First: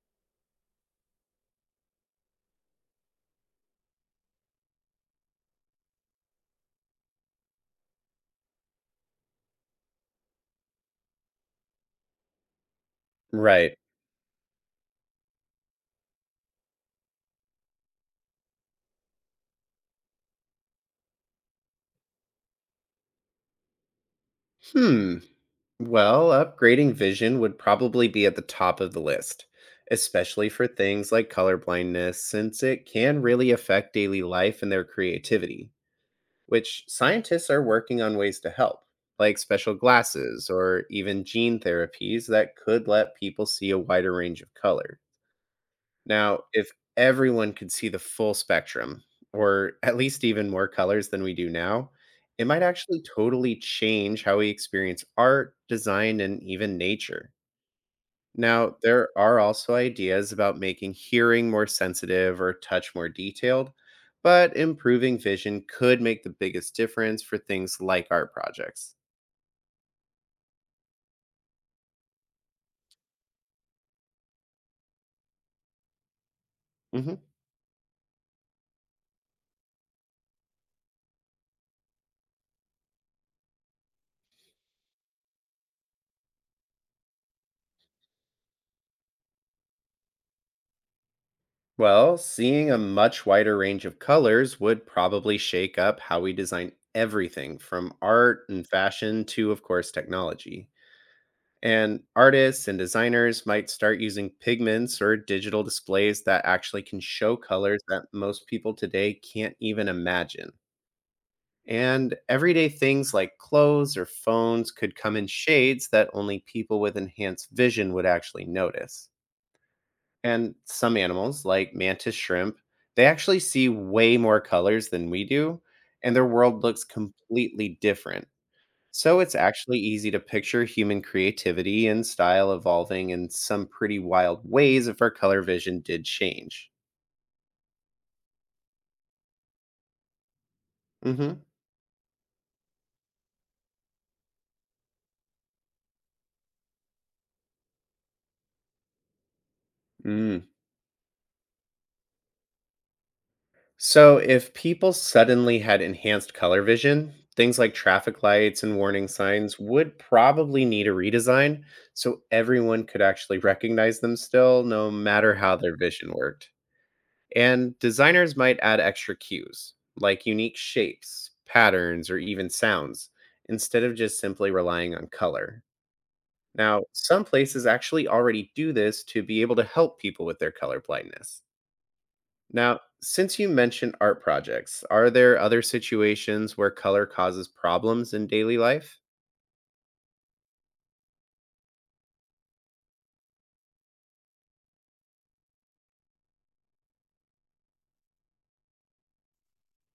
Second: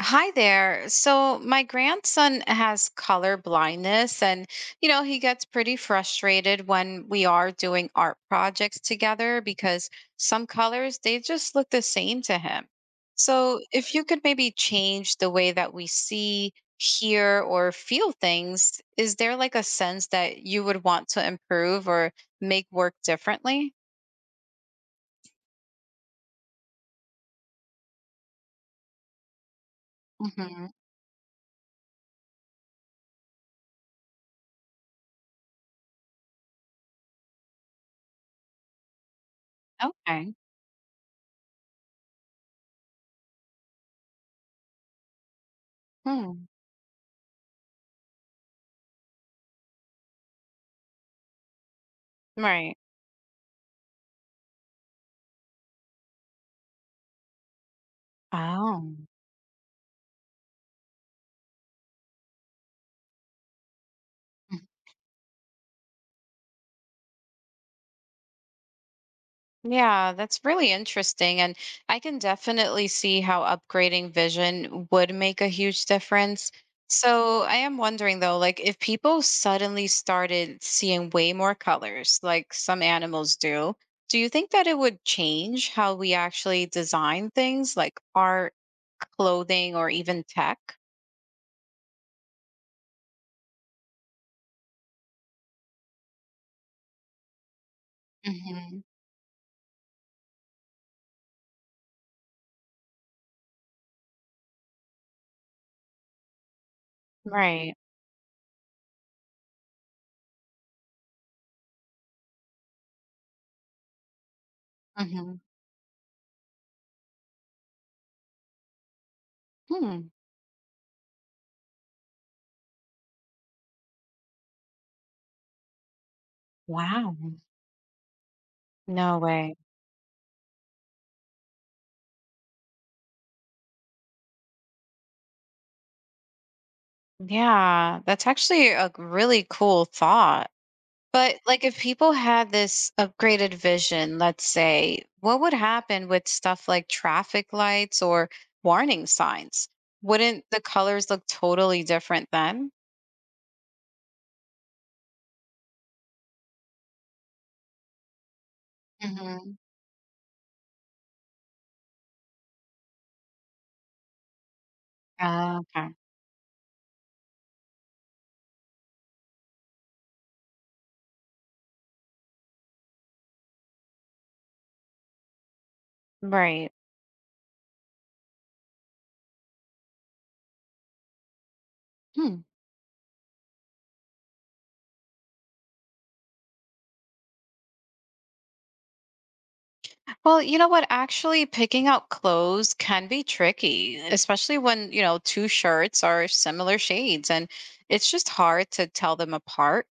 Hi there. So my grandson has color blindness and, you know, he gets pretty frustrated when we are doing art projects together because some colors, they just look the same to him. So Right. if you could maybe change the way that we see, hear or feel things, is there like a sense that you would want to improve or make work differently? Hmm. Well, upgrading vision would probably be at the top of the list, especially for Mhm. things like colorblindness, since it can really affect daily life and their creativity, which scientists are working on ways to help, like special Okay. glasses or even gene therapies that could let people see a wider range of colors. Now, Hmm. if everyone could see the full spectrum, or at least even more colors than we do now, it might Right. actually totally change how we experience art, design, and even nature. Now, Oh. there are also ideas about making hearing more sensitive or touch more detailed, but improving vision could make the biggest difference for things like art projects. Yeah, that's really interesting. And I can definitely see how upgrading vision would make a huge difference. Mhm. So I am wondering though, like if people suddenly started seeing way more colors, like some animals do, do you think that it would change how we actually design things like art, clothing, or even tech? Well, seeing a much wider range of colors would probably shake up how we design everything from art and Hmm. fashion to, of course, technology. And artists and designers might start using pigments or digital displays that actually can show Right. colors that most people today can't even imagine. And everyday things like clothes or phones could come in Hmm. shades that only people with enhanced vision would actually notice Hmm. and some animals like mantis shrimp, they actually see way more colors than we do, and their world looks Wow. completely different. No So it's way. actually easy to picture human creativity and style evolving in some pretty wild ways if our color vision did change. Yeah, that's actually a really cool thought. But, like, if people had this upgraded vision, let's say, what would happen with stuff like traffic lights or warning signs? Mm-hmm. Wouldn't the colors look totally different then? So, if people suddenly had enhanced color vision, things like traffic lights and warning Mhm. signs would probably need a redesign so everyone could actually recognize them still, no matter how Ah, their okay. vision worked. And designers might add extra cues, like unique shapes, patterns, or even sounds, instead of just simply relying on color. Right. Now, some places actually already do this to be able to help people with their color blindness. Hmm. Now, since you mentioned art projects, are there other situations where color causes problems in daily life? Well, you know what? Actually, picking out clothes can be tricky, especially when, you know, two shirts are similar shades and it's just hard to tell them apart.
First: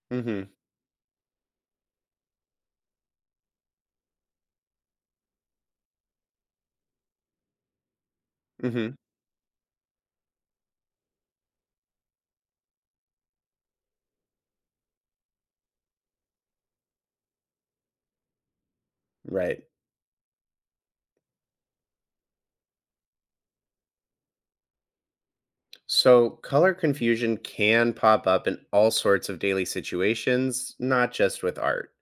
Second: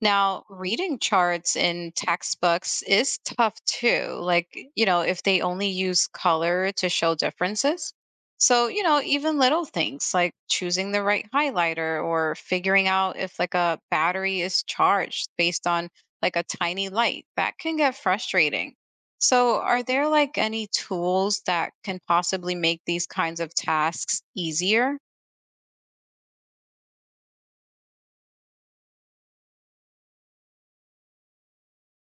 Now, Hmm. reading charts in textbooks is tough too. Like, you know, if they only use color to show differences. So, you Hmm. know, even little things like choosing the right highlighter or figuring out if like a battery is charged based on like a tiny light, that can get frustrating. So, Right. are there like any tools that can possibly make these kinds of tasks easier? So color confusion can pop up in all sorts of daily situations, not just with art.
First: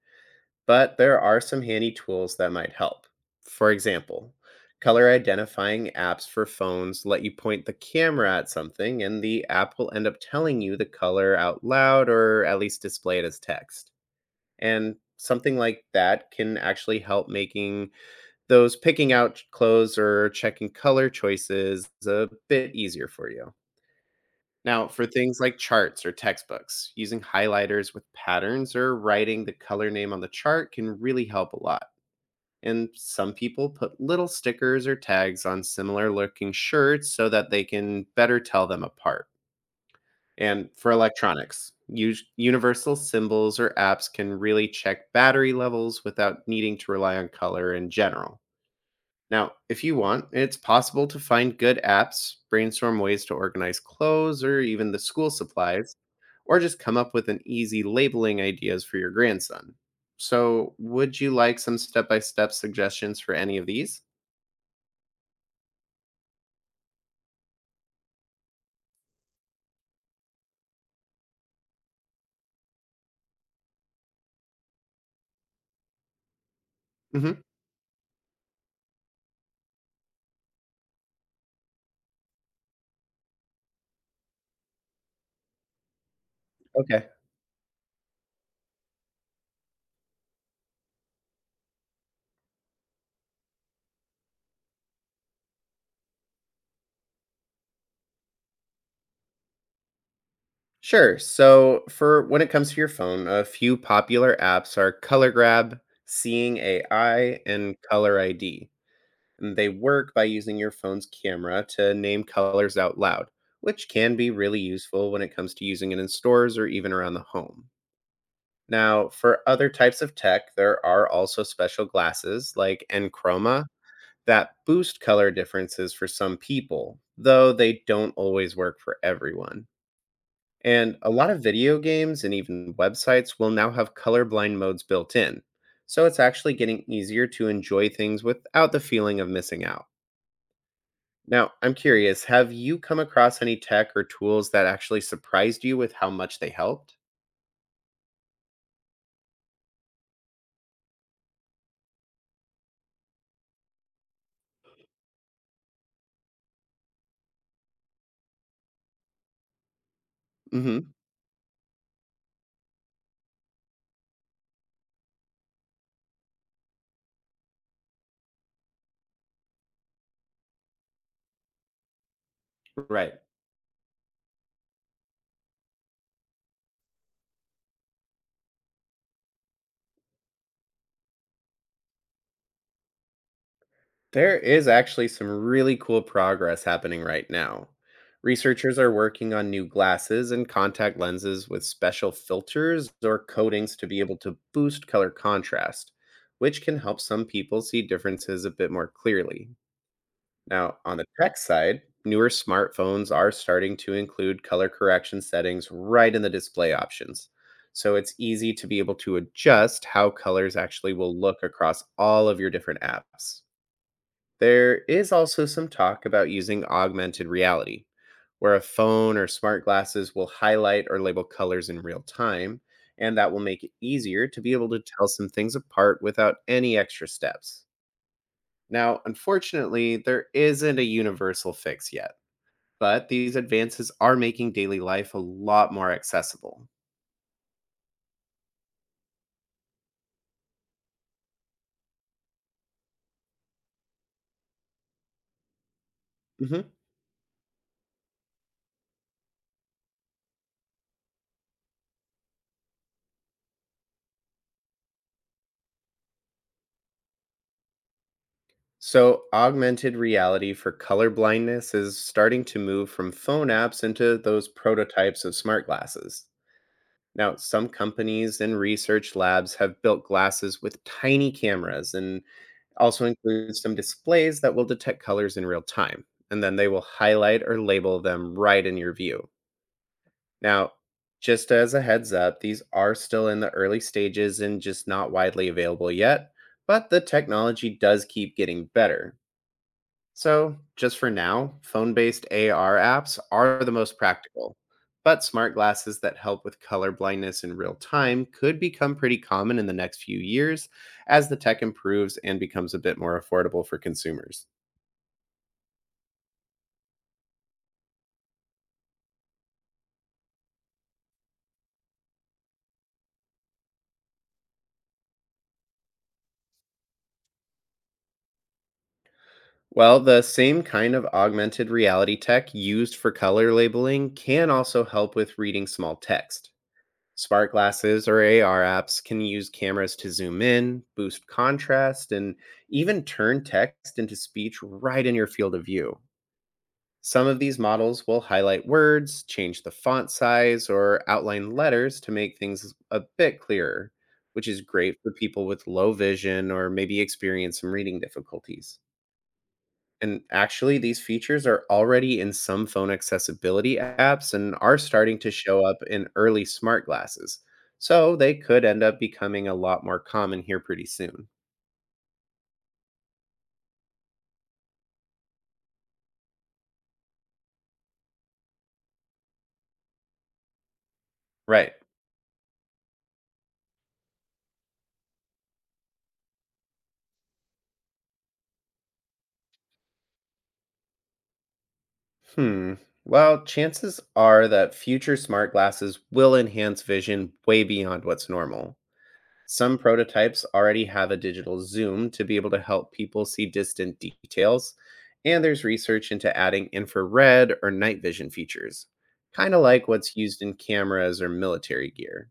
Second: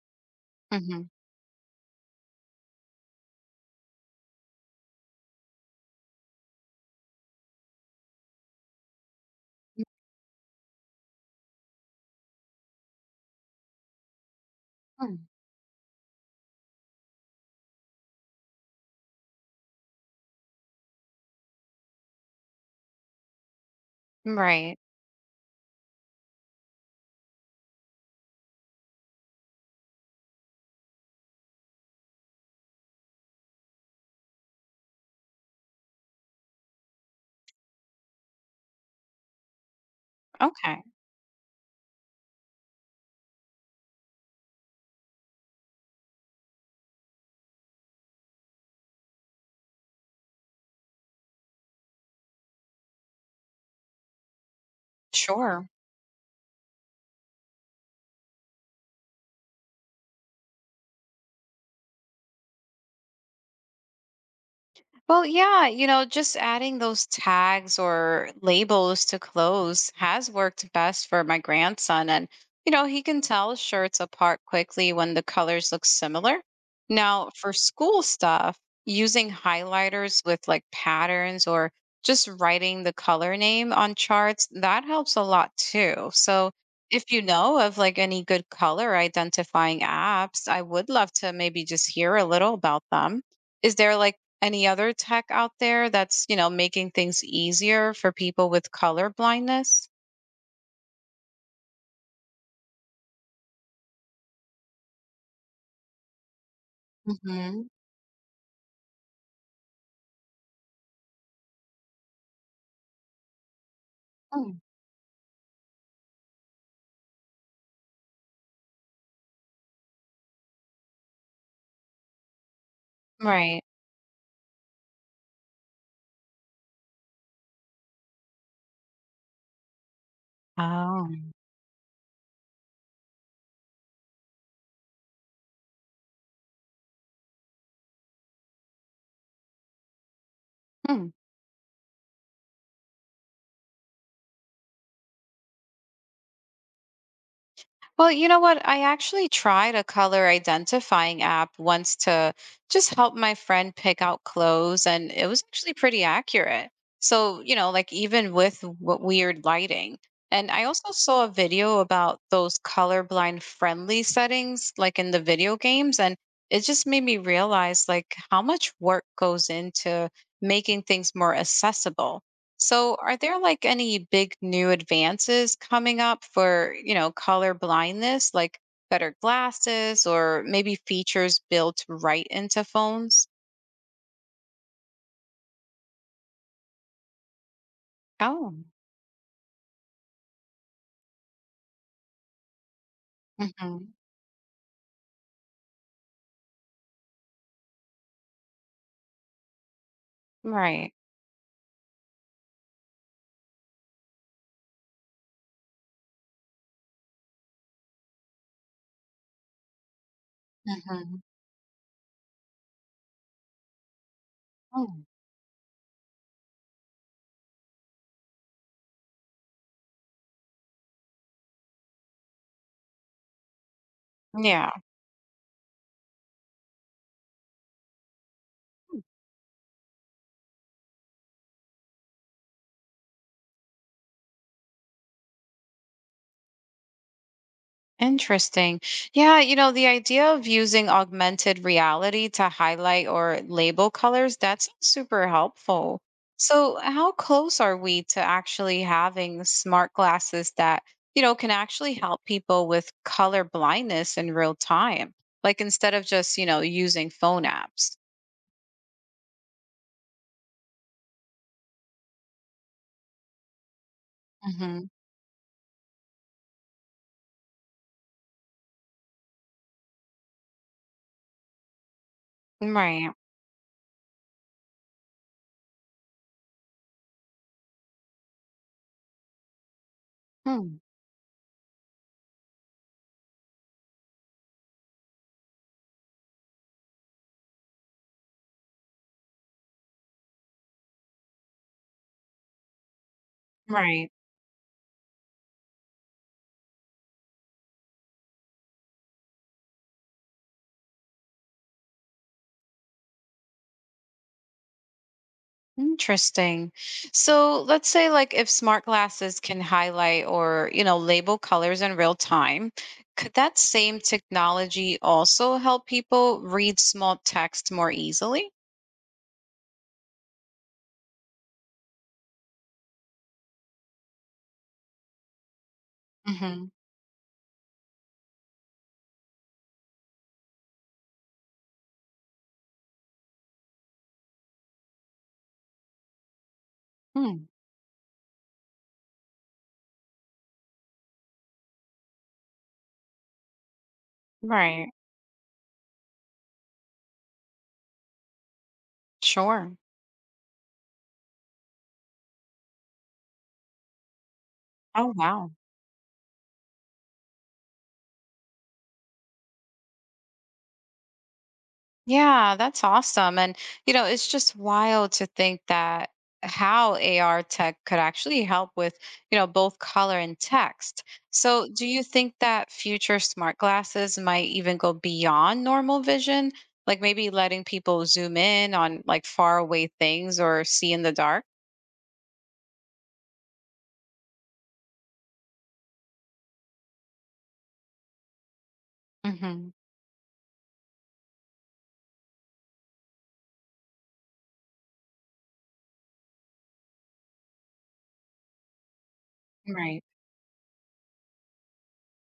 But Hmm. there are some handy tools that might help. For example, color identifying apps for phones let you point the camera at something, and the app will end up telling you the color out loud or at least display it as text. And something like that can actually help making those picking out clothes or checking color choices a bit easier for you. Right. Now, for things like charts or textbooks, using highlighters with patterns or writing the color name on the chart can really help a lot. And some people put little stickers or tags on similar looking shirts so that they can better tell them apart. And Okay. for electronics, universal symbols or apps can really check battery levels without needing to rely on color in general. Now, if you want, it's possible to find good apps, brainstorm ways to organize clothes or even the school Sure. supplies, or just come up with an easy labeling ideas for your grandson. So, would you like some step by step suggestions for any of these? Well, yeah, you know, just adding those tags or labels to clothes has worked best for my grandson. And, you know, he can tell shirts apart quickly when the colors look similar. Now, Hmm. for school stuff, using highlighters with like patterns or just writing the color name on charts, that helps a lot too. So, Okay. if you know of like any good color identifying apps, I would love to maybe just hear a little about them. Is there like any other tech out there that's, you know, making things easier for people with color blindness? Sure. So, for when it comes to your phone, a few popular apps are Color Grab, Seeing AI, Mhm. and Color ID. And they work by using your phone's camera to name colors out loud, which can be Mm. really useful when it comes to using it in stores or even around the home. Now, for other types of tech, there are also special glasses like Right. Enchroma that boost color differences for some people, though they don't always work for everyone. And a lot Oh. of video games and even websites will now have colorblind modes built in. So it's actually getting easier to enjoy things without the feeling of missing out. Hmm. Now, I'm curious, have you come across any tech or tools that actually surprised you with how much they helped? Well, you know what? I actually tried a color identifying app once to just help my friend pick out clothes, and it was actually pretty accurate. So, you know, like even with weird lighting. And I also Mhm. saw a video about those colorblind friendly settings, like in the video games. And it just made me realize, like, how much work goes into making things more accessible. So, Right. are there like any big new advances coming up for, you know, color blindness, like better glasses or maybe features built right into phones? There is actually some really cool progress happening right now. Oh. Researchers are working on new glasses and contact lenses with special filters or coatings to Hmm. be able to boost color contrast, which can help some people see differences a bit more clearly. Now, Right. on the tech side, newer smartphones are starting to include color correction settings right in the display options. So it's easy to be able to adjust how colors actually will Hmm. look across all of your different apps. There Oh, is also some talk about using augmented reality, where a phone or smart glasses will highlight or label colors in real time, and that will make it easier to be able to yeah. tell some things apart without any extra steps. Now, unfortunately, there isn't a universal fix yet, but these advances are making daily life a lot more accessible. Interesting. Yeah, you know, the idea of using augmented reality to highlight or label colors, that's super helpful. Mhm. So, how close are we to actually having smart glasses that, you know, can actually help people with color blindness in real time? Like instead of just, you know, using phone apps. So, augmented reality for color blindness is starting to move from phone apps into those Hmm. prototypes of smart glasses. Now, some companies and research labs have built glasses with tiny cameras and also Right. include some displays that will detect colors in real time. And then they will highlight or label them right in your view. Now, Hmm. just as a heads up, these are still in the early stages and just not widely available yet, but the technology does keep getting better. So, just for now, phone based AR apps are the most Right. practical. But smart glasses that help with color blindness in real time could become pretty common in the next few years as the tech improves and becomes a bit more affordable for consumers. Interesting. So let's say like if smart glasses can highlight or, you know, label colors in real time, could that same technology also help people read small text more easily? Well, the same kind of augmented reality tech used for color labeling can also help with reading small text. Mm-hmm. Smart glasses or AR apps can use cameras to zoom in, boost contrast, and even turn text into speech right in your field of view. Some of Hmm. these models will highlight words, change the font size, or outline letters to make things a bit clearer, which is Right. great for people with low vision or maybe experience some reading difficulties. Sure. And actually, these features are already in some phone accessibility apps and are Oh, starting to wow. show up in early smart glasses. So they could end up becoming a lot more common here pretty soon. Yeah, that's awesome. And, you know, it's just wild to think that how AR tech could actually help with, you know, both color and text. So, Right. do you think that future smart glasses might even go beyond normal vision? Like maybe letting people zoom in on like far away things or see in the dark? Hmm. Well, chances are that future smart glasses will enhance vision way beyond what's normal. Hmm. Some prototypes already have a digital zoom to be able to help people see distant details, and there's research into adding infrared or night vision features, kind of like Right. what's used in cameras or military gear.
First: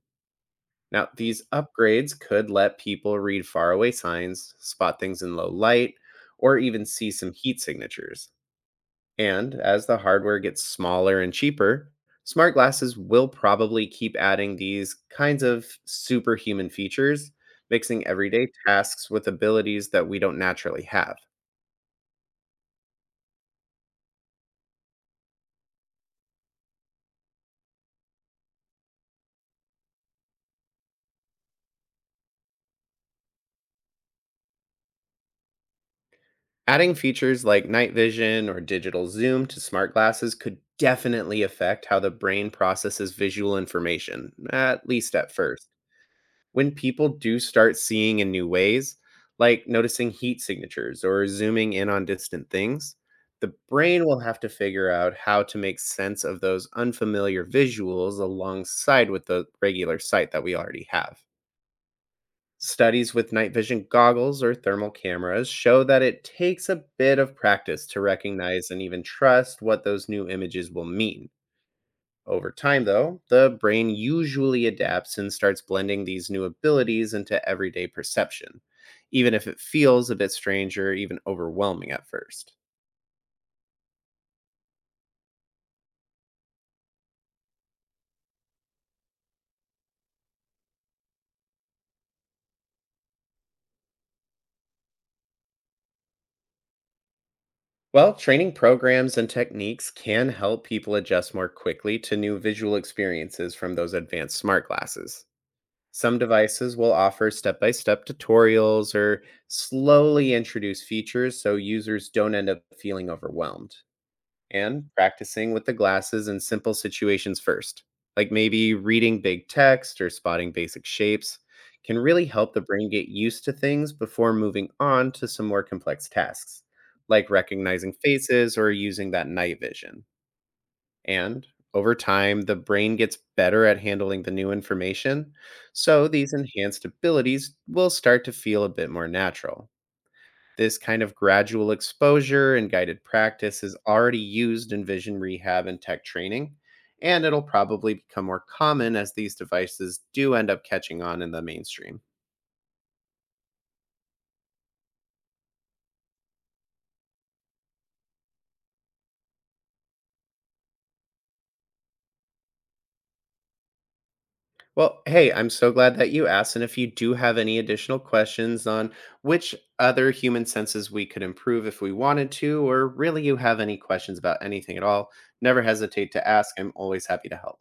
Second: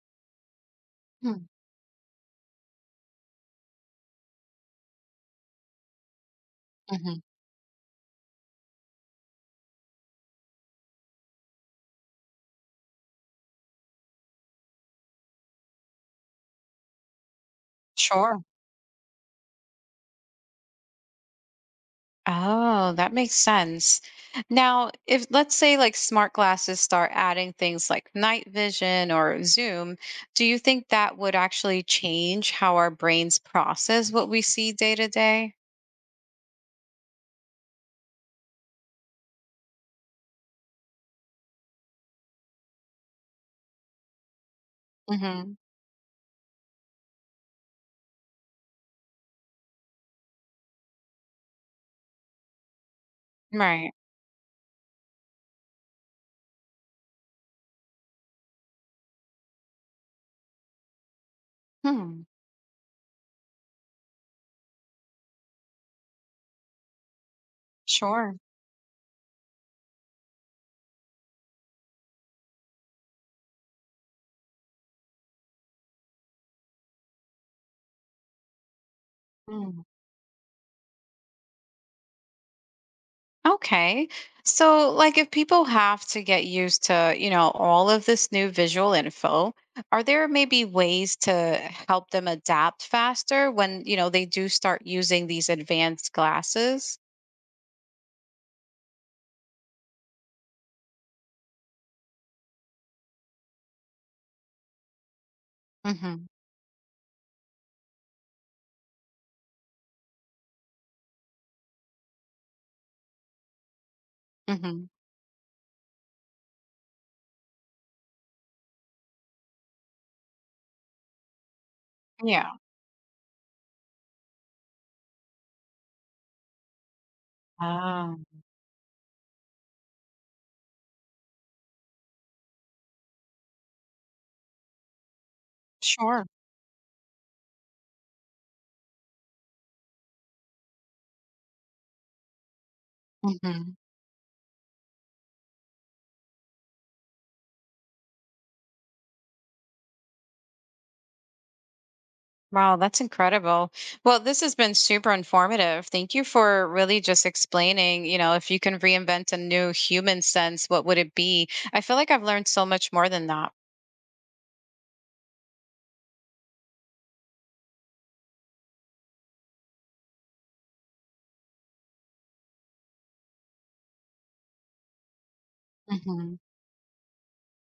Now, these upgrades could let people read faraway signs, spot things in low light, or even see Mm-hmm. some heat signatures. And as the hardware gets smaller and cheaper, smart glasses will probably keep adding these kinds of superhuman features, mixing Sure. everyday tasks with abilities that we don't naturally have. Oh, that makes sense. Now, if let's say like smart glasses start adding things like night vision or zoom, do you think that would actually change how our brains process what we see day to day? Adding features like night vision or digital zoom to smart glasses could definitely affect how the brain processes visual information, at least at Mhm. first. When people do start seeing in new ways, like noticing heat signatures or zooming in on distant things, the Right. brain will have to figure out how to make sense of those unfamiliar visuals alongside with the regular sight that we already have. Hmm. Studies with night vision goggles or thermal cameras show that it takes a bit of practice to Sure. recognize and even trust what those new images will mean. Over time, though, the brain usually adapts and starts blending these new abilities into everyday perception, even if it Hmm. feels a bit strange or even overwhelming at first. Okay. So, like, if people have to get used to, you know, all of this new visual info, are there maybe ways to help them adapt faster when, you know, they do start using these advanced glasses? Well, training programs and techniques can help people adjust more quickly to new visual experiences from those advanced smart glasses. Some Hmm. devices will offer step by step tutorials or slowly introduce features so users don't end up feeling overwhelmed. And Hmm. practicing with the glasses in simple situations first, like maybe reading big text or spotting basic shapes, can really Yeah. help the brain get used to things before moving on to some more complex tasks, like recognizing Ah, faces or using that night vision. And over time, the brain gets better at handling the new information, so sure. these enhanced abilities will start to feel a bit more natural. This kind of gradual exposure and guided practice Hmm. is already used in vision rehab and tech training, and it'll probably become more common as these devices do end up catching on in the mainstream. Wow, that's incredible. Well, this has been super informative. Thank you for really just explaining, you know, if you can reinvent a new human sense, what would it be? I feel like I've learned so much more than that. Well, hey, I'm so glad that you asked. And if you do have any additional questions on which other human senses we could improve if we wanted to, or really you have any questions about anything at all, never hesitate to Hmm. ask. I'm always happy to help.